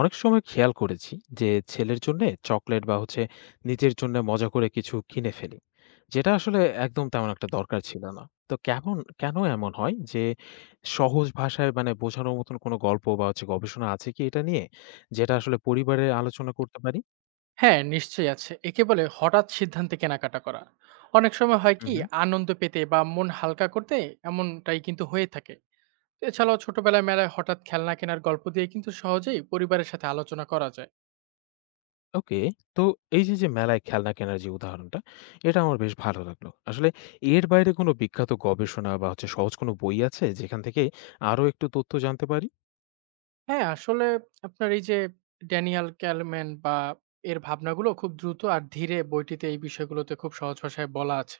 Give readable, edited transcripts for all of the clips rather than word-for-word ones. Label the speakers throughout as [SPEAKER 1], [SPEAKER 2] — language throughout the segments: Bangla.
[SPEAKER 1] অনেক সময় খেয়াল করেছি যে ছেলের জন্য চকলেট বা হচ্ছে নিজের জন্য মজা করে কিছু কিনে ফেলি, যেটা আসলে একদম তেমন একটা দরকার ছিল না। তো কেন এমন হয় যে সহজ ভাষায় মানে বোঝানোর মতন কোনো গল্প বা হচ্ছে গবেষণা আছে কি এটা নিয়ে, যেটা আসলে পরিবারে আলোচনা করতে পারি?
[SPEAKER 2] হ্যাঁ, নিশ্চয়ই আছে। একে বলে হঠাৎ সিদ্ধান্তে কেনাকাটা করা। অনেক সময় হয়
[SPEAKER 1] হুম,
[SPEAKER 2] কি
[SPEAKER 1] হুম।
[SPEAKER 2] আনন্দ পেতে বা মন হালকা করতে এমনটাই কিন্তু হয়ে থাকে। এছাড়াও ছোটবেলায় মেলায় হঠাৎ খেলনা কেনার গল্প দিয়ে কিন্তু সহজেই পরিবারের সাথে আলোচনা করা যায়।
[SPEAKER 1] ওকে। তো এই যে যে মেলায় খেলনা কেনার যে উদাহরণটা, এটা আমার বেশ ভালো লাগলো আসলে। এর বাইরে কোনো বিখ্যাত গবেষণা বা হচ্ছে সহজ কোনো বই আছে যেখান থেকে আরো একটু তথ্য জানতে পারি?
[SPEAKER 2] হ্যাঁ, আসলে আপনার এই যে ড্যানিয়াল ক্যালম্যান বা এর ভাবনাগুলো খুব দ্রুত আর ধীরে বইটিতে এই বিষয়গুলোতে খুব সহজ ভাষায় বলা আছে।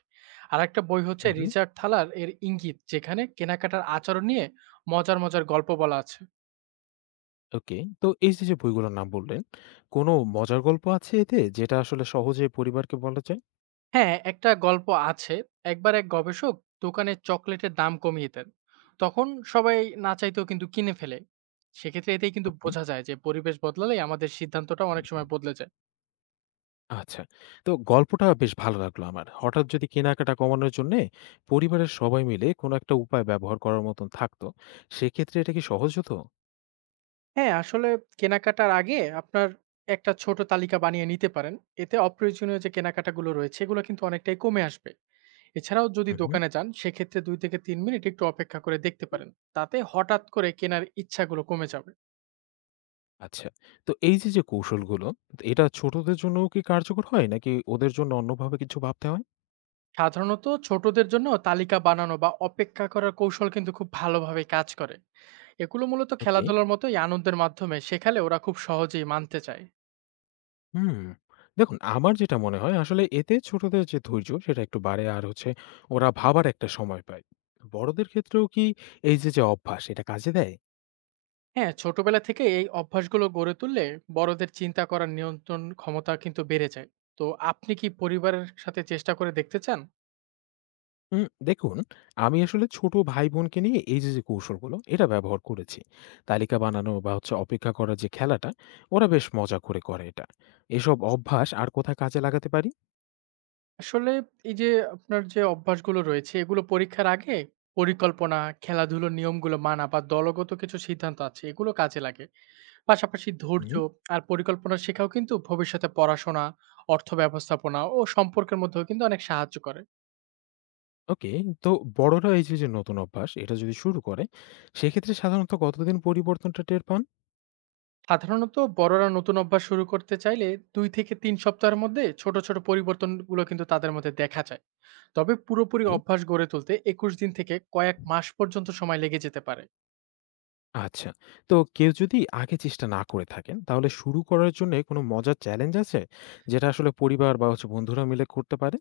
[SPEAKER 2] আরেকটা বই হচ্ছে
[SPEAKER 1] হুম, হুম।
[SPEAKER 2] রিচার্ড থালার এর ইঙ্গিত যেখানে কেনাকাটার আচরণ নিয়ে মজার গল্প বলা আছে।
[SPEAKER 1] ওকে। তো এই যে, যে বইগুলোর নাম বললেন, কোনো মজার গল্প আছে এতে যেটা আসলে সহজে পরিবারকে বলা যায়?
[SPEAKER 2] হ্যাঁ, একটা গল্প আছে। একবার এক গবেষক দোকানে চকোলেটের দাম কমিয়ে দেন। তখন সবাই না চাইতেও কিন্তু কিনে ফেলে। সেক্ষেত্রে এতেই কিন্তু
[SPEAKER 1] ওকে।
[SPEAKER 2] বোঝা যায় যে পরিবেশ বদলালেই আমাদের সিদ্ধান্তটা অনেক সময় বদলে যায়।
[SPEAKER 1] আচ্ছা। তো গল্পটা বেশ ভালো লাগলো আমার। হঠাৎ যদি কেনাকাটা কমানোর জন্যে পরিবারের সবাই মিলে কোনো একটা উপায় ব্যবহার করার মতন থাকতো, সেক্ষেত্রে এটা কি সহজ হতো?
[SPEAKER 2] হ্যাঁ, আসলে কেনাকাটার আগে আপনার একটা ছোট তালিকা বানিয়ে নিতে পারেন। এতে অপ্রয়োজনীয় যে কেনাকাটাগুলো রয়েছে এগুলো কিন্তু অনেকটাই কমে আসবে। এছাড়াও যদি
[SPEAKER 1] হুম, হুম।
[SPEAKER 2] দোকানে যান সেক্ষেত্রে ২ থেকে ৩ মিনিট একটু অপেক্ষা করে দেখতে পারেন। তাতে হঠাৎ করে কেনার ইচ্ছাগুলো কমে যাবে।
[SPEAKER 1] আচ্ছা। তো এই যে, যে কৌশলগুলো, এটা ছোটদের জন্যও কি কার্যকর হয় নাকি ওদের জন্য অন্যভাবে কিছু ভাবতে হয়?
[SPEAKER 2] সাধারণত ছোটদের জন্য তালিকা বানানো বা অপেক্ষা করার কৌশল কিন্তু খুব ভালোভাবে কাজ করে। এগুলো মূলত
[SPEAKER 1] ওকে।
[SPEAKER 2] খেলাধুলার মতোই আনন্দের মাধ্যমে শেখালে ওরা খুব সহজেই মানতে চায়।
[SPEAKER 1] হুম। দেখুন, আমার যেটা মনে হয় আসলে এতে ছোটদের যে ধৈর্য সেটা একটু বাড়ে, আর ওরা ভাবার একটা সময় পায়। বড়দের ক্ষেত্রেও কি এই যে, যে অভ্যাস এটা কাজে দেয়?
[SPEAKER 2] হ্যাঁ, ছোটবেলা থেকে এই অভ্যাসগুলো গড়ে তুললে বড়দের চিন্তা করার নিয়ন্ত্রণ ক্ষমতা কিন্তু বেড়ে যায়। তো আপনি কি পরিবারের সাথে চেষ্টা করে দেখতে চান?
[SPEAKER 1] দেখুন, আমি আসলে ছোট ভাই-বোনকে নিয়ে এই যে, যে কৌশলগুলো এটা ব্যবহার করেছি। তালিকা বানানো বা হচ্ছে অপেক্ষা করার যে খেলাটা, ওরা বেশ মজা করে করে এটা। এসব অভ্যাস আর কোথায় কাজে লাগাতে পারি?
[SPEAKER 2] আসলে এই যে আপনার যে অভ্যাসগুলো রয়েছে এগুলো পরীক্ষার আগে পরিকল্পনা, খেলাধুলোর নিয়মগুলো মানা বা দলগত কিছু সিদ্ধান্ত আছে এগুলো কাজে লাগে। পাশাপাশি ধৈর্য
[SPEAKER 1] হুম,
[SPEAKER 2] আর পরিকল্পনা শেখাও কিন্তু ভবিষ্যতে পড়াশোনা, অর্থ ব্যবস্থাপনা ও সম্পর্কের মধ্যেও কিন্তু অনেক সাহায্য করে।
[SPEAKER 1] ওকে। তো বড়রা এই যে, যে নতুন অভ্যাস এটা যদি শুরু করে সেক্ষেত্রে সাধারণত কতদিন পরিবর্তনটা টের পান?
[SPEAKER 2] সাধারণত বড়রা নতুন অভ্যাস শুরু করতে চাইলে ২ থেকে ৩ সপ্তাহের মধ্যে ছোট ছোট পরিবর্তনগুলো কিন্তু তাদের মধ্যে দেখা যায়। তবে পুরোপুরি
[SPEAKER 1] এ,
[SPEAKER 2] অভ্যাস গড়ে তুলতে ২১ দিন থেকে কয়েক মাস পর্যন্ত সময় লেগে যেতে পারে।
[SPEAKER 1] আচ্ছা। তো কেউ যদি আগে চেষ্টা না করে থাকেন, তাহলে শুরু করার জন্যে কোনো মজার চ্যালেঞ্জ আছে? যেটা আসলে পরিবার বা হচ্ছে বন্ধুরা মিলে করতে পারে?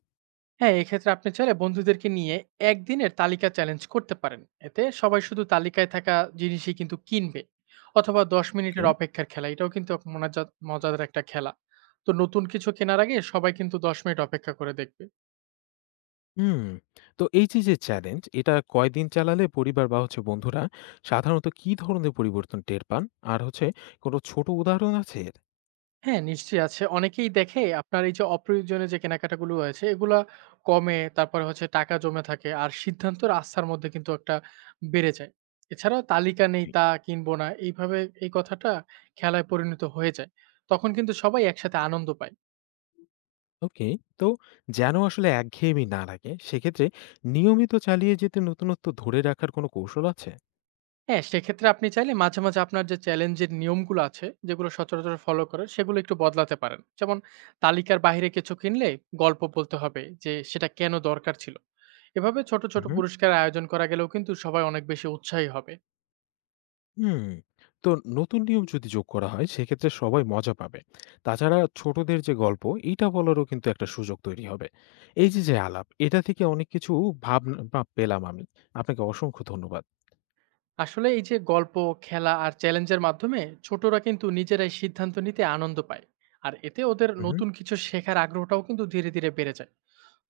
[SPEAKER 2] হ্যাঁ, এক্ষেত্রে আপনি চাইলে বন্ধুদেরকে নিয়ে একদিনের তালিকা চ্যালেঞ্জ করতে পারেন। এতে সবাই শুধু তালিকায় থাকা জিনিসই কিন্তু কিনবে। অথবা ১০
[SPEAKER 1] ওকে।
[SPEAKER 2] মিনিটের অপেক্ষার খেলা, এটাও কিন্তু এক মনাজাত মজাদার একটা খেলা। তো নতুন কিছু কেনার আগে সবাই কিন্তু ১০ মিনিট অপেক্ষা করে দেখবে।
[SPEAKER 1] হুম। তো এই যে, যে চ্যালেঞ্জ, এটা কয়দিন চালালে পরিবার বা হচ্ছে বন্ধুরা সাধারণত কী ধরনের পরিবর্তন টের পান? আর কোনো ছোট উদাহরণ আছে এর?
[SPEAKER 2] হ্যাঁ, নিশ্চয়ই আছে। অনেকেই দেখে আপনার এই যে অপ্রয়োজনীয় যে কেনাকাটাগুলো রয়েছে, এগুলা কমে, তারপরে হচ্ছে টাকা জমে থাকে। আর সিদ্ধান্তর আস্থার মধ্যে কিন্তু একটা বেড়ে যায়। এছাড়াও তালিকা নেই,
[SPEAKER 1] জি।
[SPEAKER 2] তা কিনবো না। এইভাবে এই কথাটা খেলায় পরিণত হয়ে যায়। তখন কিন্তু সবাই একসাথে আনন্দ পায়।
[SPEAKER 1] ওকে। তো যেন আসলে একঘেয়েমি না লাগে, সেক্ষেত্রে নিয়মিত চালিয়ে যেতে নতুনত্ব ধরে রাখার কোনো কৌশল আছে?
[SPEAKER 2] হ্যাঁ, সেক্ষেত্রে আপনি চাইলে মাঝে আপনার যে চ্যালেঞ্জের নিয়মগুলো আছে, যেগুলো সচরাচর ফলো করেন, সেগুলো একটু বদলাতে পারেন। যেমন তালিকার বাইরে কিছু কিনলে গল্প বলতে হবে যে সেটা কেন দরকার ছিল। এভাবে ছোট
[SPEAKER 1] উহু।
[SPEAKER 2] পুরস্কারের আয়োজন করা গেলেও কিন্তু সবাই অনেক বেশি উৎসাহী হবে।
[SPEAKER 1] হুম। তো নতুন নিয়ম যদি যোগ করা হয় সেক্ষেত্রে সবাই মজা পাবে। তাছাড়া ছোটদের যে গল্প এইটা বলারও কিন্তু একটা সুযোগ তৈরি হবে। এই যে, যে আলাপ এটা থেকে অনেক কিছু ভাবনা বা পেলাম আমি। আপনাকে অসংখ্য ধন্যবাদ।
[SPEAKER 2] আসলে এই যে গল্প, খেলা আর চ্যালেঞ্জের মাধ্যমে ছোটরা কিন্তু নিজেরাই সিদ্ধান্ত নিতে আনন্দ পায়। আর এতে ওদের
[SPEAKER 1] উহু,
[SPEAKER 2] নতুন কিছু শেখার আগ্রহটাও কিন্তু ধীরে বেড়ে যায়।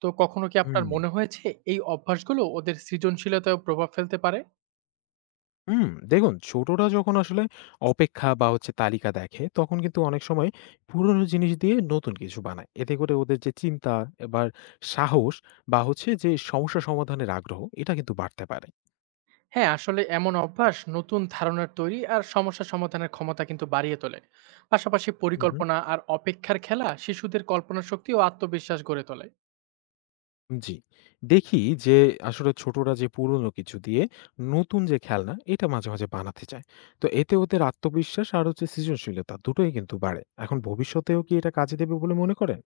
[SPEAKER 2] তো কখনো কি আপনার
[SPEAKER 1] হুম,
[SPEAKER 2] মনে হয়েছে এই অভ্যাসগুলো ওদের সৃজনশীলতায়ও প্রভাব ফেলতে পারে?
[SPEAKER 1] হুম। দেখুন, ছোটরা যখন আসলে অপেক্ষা বা হচ্ছে তালিকা দেখে তখন কিন্তু অনেক সময় পুরনো জিনিস দিয়ে নতুন কিছু বানায়। এতে করে ওদের যে চিন্তা, এবার সাহস বা হচ্ছে যে সমস্যা সমাধানের আগ্রহ, এটা কিন্তু বাড়তে পারে।
[SPEAKER 2] হ্যাঁ, আসলে এমন অভ্যাস নতুন ধারণার তৈরি আর সমস্যা সমাধানের ক্ষমতা কিন্তু বাড়িয়ে তোলে। পাশাপাশি
[SPEAKER 1] উহু।
[SPEAKER 2] পরিকল্পনা আর অপেক্ষার খেলা শিশুদের কল্পনা শক্তি ও আত্মবিশ্বাস গড়ে তোলে।
[SPEAKER 1] জি। দেখি যে আসলে ছোটরা যে পুরনো কিছু দিয়ে নতুন যে খেলনা এটা মাঝে, মাঝে বানাতে চায়। তো এতে ওদের আত্মবিশ্বাস আর সৃজনশীলতা দুটোই কিন্তু বাড়ে। এখন ভবিষ্যতেও কি এটা কাজে দেবে বলে মনে করেন?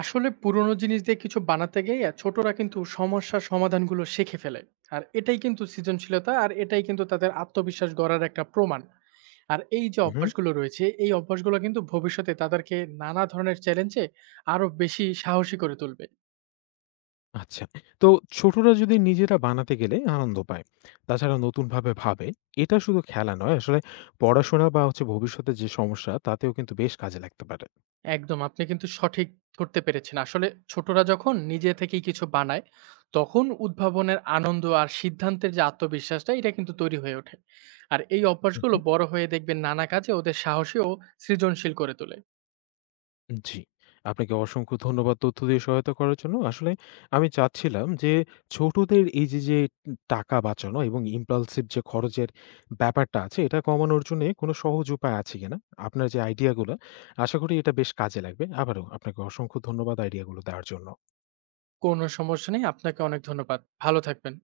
[SPEAKER 2] আসলে পুরনো জিনিস দিয়ে কিছু বানাতে গিয়ে ছোটরা কিন্তু সমস্যার সমাধানগুলো শিখে ফেলে। আর এটাই কিন্তু সৃজনশীলতা আর এটাই কিন্তু তাদের আত্মবিশ্বাস গড়ার একটা প্রমাণ। আর এই যে
[SPEAKER 1] হুম।
[SPEAKER 2] অভ্যাসগুলো রয়েছে, এই অভ্যাসগুলো কিন্তু ভবিষ্যতে তাদেরকে নানা ধরনের চ্যালেঞ্জে আরো বেশি সাহসী করে তুলবে।
[SPEAKER 1] আচ্ছা। তো ছোটরা যদি নিজেরা বানাতে গেলে আনন্দ পায়, তাছাড়া নতুনভাবে ভাবে, এটা শুধু খেলা নয় আসলে পড়াশোনা বা হচ্ছে ভবিষ্যতে যে সমস্যা তাতেও কিন্তু বেশ কাজে লাগতে পারে।
[SPEAKER 2] একদম। আপনি কিন্তু সঠিক ধরতে পেরেছেন। আসলে ছোটরা যখন নিজে থেকেই কিছু বানায়, তখন উদ্ভাবনের আনন্দ আর সিদ্ধান্তের যে আত্মবিশ্বাসটা, এটা কিন্তু তৈরি হয়ে ওঠে। আর এই অভ্যাসগুলো
[SPEAKER 1] উহু।
[SPEAKER 2] বড় হয়ে দেখবেন নানা কাজে ওদের সাহসী ও সৃজনশীল করে তোলে।
[SPEAKER 1] জি, আপনাকে অসংখ্য ধন্যবাদ তথ্য দিয়ে সহায়তা করার জন্য। আসলে আমি চাচ্ছিলাম যে ছোটদের এই যে, যে টাকা বাঁচানো এবং impulsive যে খরচের ব্যাপারটা আছে এটা কমানোর জন্যে কোনো সহজ উপায় আছে কিনা? আপনার যে আইডিয়াগুলা, আশা করি এটা বেশ কাজে লাগবে। আবারও আপনাকে অসংখ্য ধন্যবাদ আইডিয়াগুলো দেওয়ার জন্য।
[SPEAKER 2] কোনো সমস্যা নেই। আপনাকে অনেক ধন্যবাদ। ভালো থাকবেন।